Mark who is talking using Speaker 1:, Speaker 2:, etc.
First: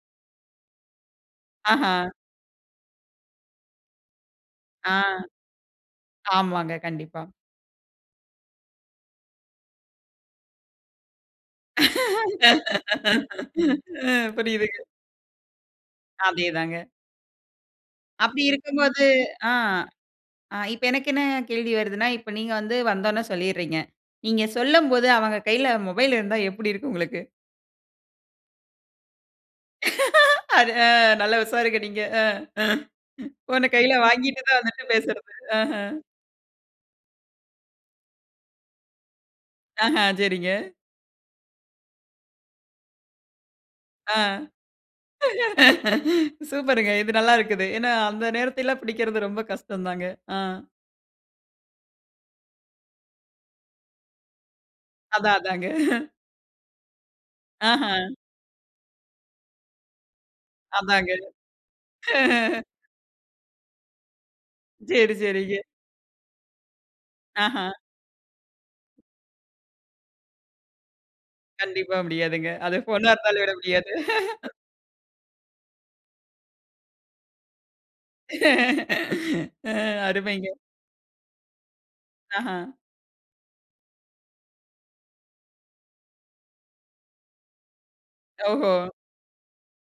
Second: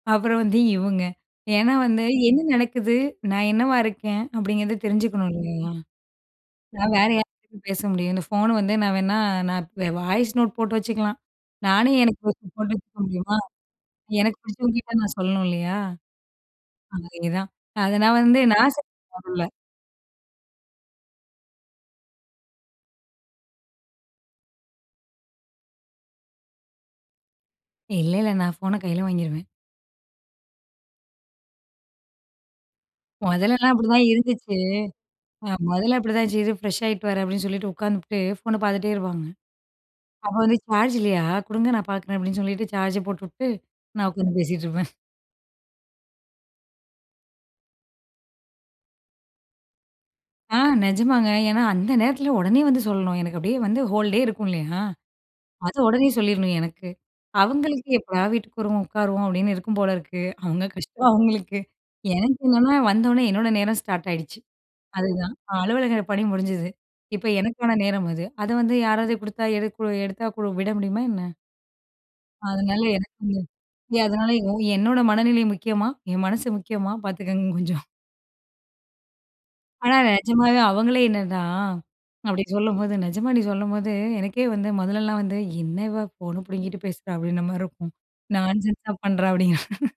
Speaker 1: அப்புறம் வந்து இவங்க ஏன்னா
Speaker 2: ஆஹா.
Speaker 1: வந்து என்ன நடக்குது நான் என்னவா இருக்கேன் அப்படிங்கிறத
Speaker 2: ஆ.
Speaker 1: தெரிஞ்சுக்கணும் இல்லயா?
Speaker 2: ஆமாங்க.
Speaker 1: நான் வேற
Speaker 2: கண்டிப்பா.
Speaker 1: யார்கிட்ட பேச முடியும் இந்த ஃபோன் வந்து நான் வேணா நான் வாய்ஸ் நோட் போட்டு வச்சுக்கலா நானே எனக்கு போட்டுக்க முடியுமா?
Speaker 2: அ
Speaker 1: எனக்கு பிடிச்சவங்க
Speaker 2: புரியுதுங்க.
Speaker 1: கிட்ட நான் சொல்லணும் இல்லையா?
Speaker 2: அதேதாங்க.
Speaker 1: அதேதான். அத நான் வந்து
Speaker 2: அப்படி
Speaker 1: நாச [unintelligible]
Speaker 2: இருக்கும்போது
Speaker 1: பண்ல,
Speaker 2: ஆ அ இப்ப எனக்கு என்ன கேள்வி வருதுன்னா இப்ப நீங்க வந்து வந்தொன்ன சொல்லிறீங்க. நீங்க சொல்லும்போது அவங்க கையில மொபைல் இருந்தா எப்படி இருக்கும் உங்களுக்கு?
Speaker 1: இல்ல, இல்ல நான் ஃபோன்ன கையில வாங்கிருவேன்.
Speaker 2: அது அ நல்லா உஷாருங்க நீங்க அ
Speaker 1: மொதல்லலா
Speaker 2: ஃபோன கையில
Speaker 1: அப்படிதான்
Speaker 2: வாங்கிட்டு
Speaker 1: இருந்துச்சு.
Speaker 2: தான் வந்துட்டு பேசுறது.
Speaker 1: அ
Speaker 2: அஹ.
Speaker 1: மொதல்ல அப்படித்தான்யிருச்சு இரு ஃப்ரெஷ்ஷாயிட்டு வரேன் அப்படின்னு சொல்லிட்டு, உட்காந்துபுட்டு ஃபோன்ன பார்த்துட்டே இருப்பாங்க.
Speaker 2: அஹ,
Speaker 1: அப்ப
Speaker 2: சரிங்க.
Speaker 1: வந்து சார்ஜ் இல்லையா கொடுங்க நான் பார்க்குறேன் அப்படின்னு சொல்லிட்டு சார்ஜ போட்டுட்டு நான்
Speaker 2: அ.
Speaker 1: உட்காந்து பேசிட்ருப்பேன்.
Speaker 2: சூப்பர்ங்க இது நல்லா இருக்குது. ஏன்னா அந்த நேரத்தில்ல புடிக்கிறது ரொம்ப கஷ்டம் தாங்க. அ.
Speaker 1: ஆ நிஜமாங்க. ஏன்னா அந்த நேரத்தில உடனே வந்து சொல்லணும் எனக்கு அப்படியே வந்து ஹோல்டே இருக்கும் இல்லையா,
Speaker 2: அதா, அதாங்க.
Speaker 1: அத உடனே சொல்லிறணும் எனக்கு. அவங்களுக்கு
Speaker 2: அஹ.
Speaker 1: "எப்படா வீட்டுக்கு வருவோம் உட்காருவோம்" அப்படின்னு இருக்கும் போல இருக்கு. அவுங்க கஷ்டம்
Speaker 2: அதாங்க.
Speaker 1: அவுங்களுக்கு. எனக்கு என்னன்னா வந்த உடனே என்னோட நேரம் ஸ்டார்ட் ஆயிடுச்சு.
Speaker 2: சேரி,
Speaker 1: அதுதான். அ
Speaker 2: சேரிங்க.
Speaker 1: அலுவலக பணி முடிஞ்சுது. இப்ப
Speaker 2: அஹ.
Speaker 1: எனக்கான நேரம் அது. அத வந்து யாராவது கொடுத்தா எடு எடுத்தா கூட விட முடியுமா என்ன?
Speaker 2: கண்டிப்பா முடியாதுங்க. அது
Speaker 1: அதனால எனக்கு
Speaker 2: ஃபோன்னா இருந்தாலும்
Speaker 1: [unintelligible]
Speaker 2: விட முடியாது.
Speaker 1: அதனால யோ என்னோட மனநிலை முக்கியமா? என் மனசு முக்கியமா? பார்த்துக்கோங்க கொஞ்சம்,
Speaker 2: அ
Speaker 1: ஆனா
Speaker 2: அருமைங்க.
Speaker 1: நிஜமாவே அவங்களே என்னனா அப்படி
Speaker 2: அஹா.
Speaker 1: சொல்லும்போது நிஜமா "நீ சொல்லும்போது எனக்கே வந்து மொதல்லலாம் வந்து என்ன இவா ஃபோனை புடுங்கிட்டு பேசுறா, அப்படின்ற மாரி இருக்கும்
Speaker 2: ஓஹோ!
Speaker 1: நான்சென்ஸா பண்ணுறா" அப்படிங்கிற,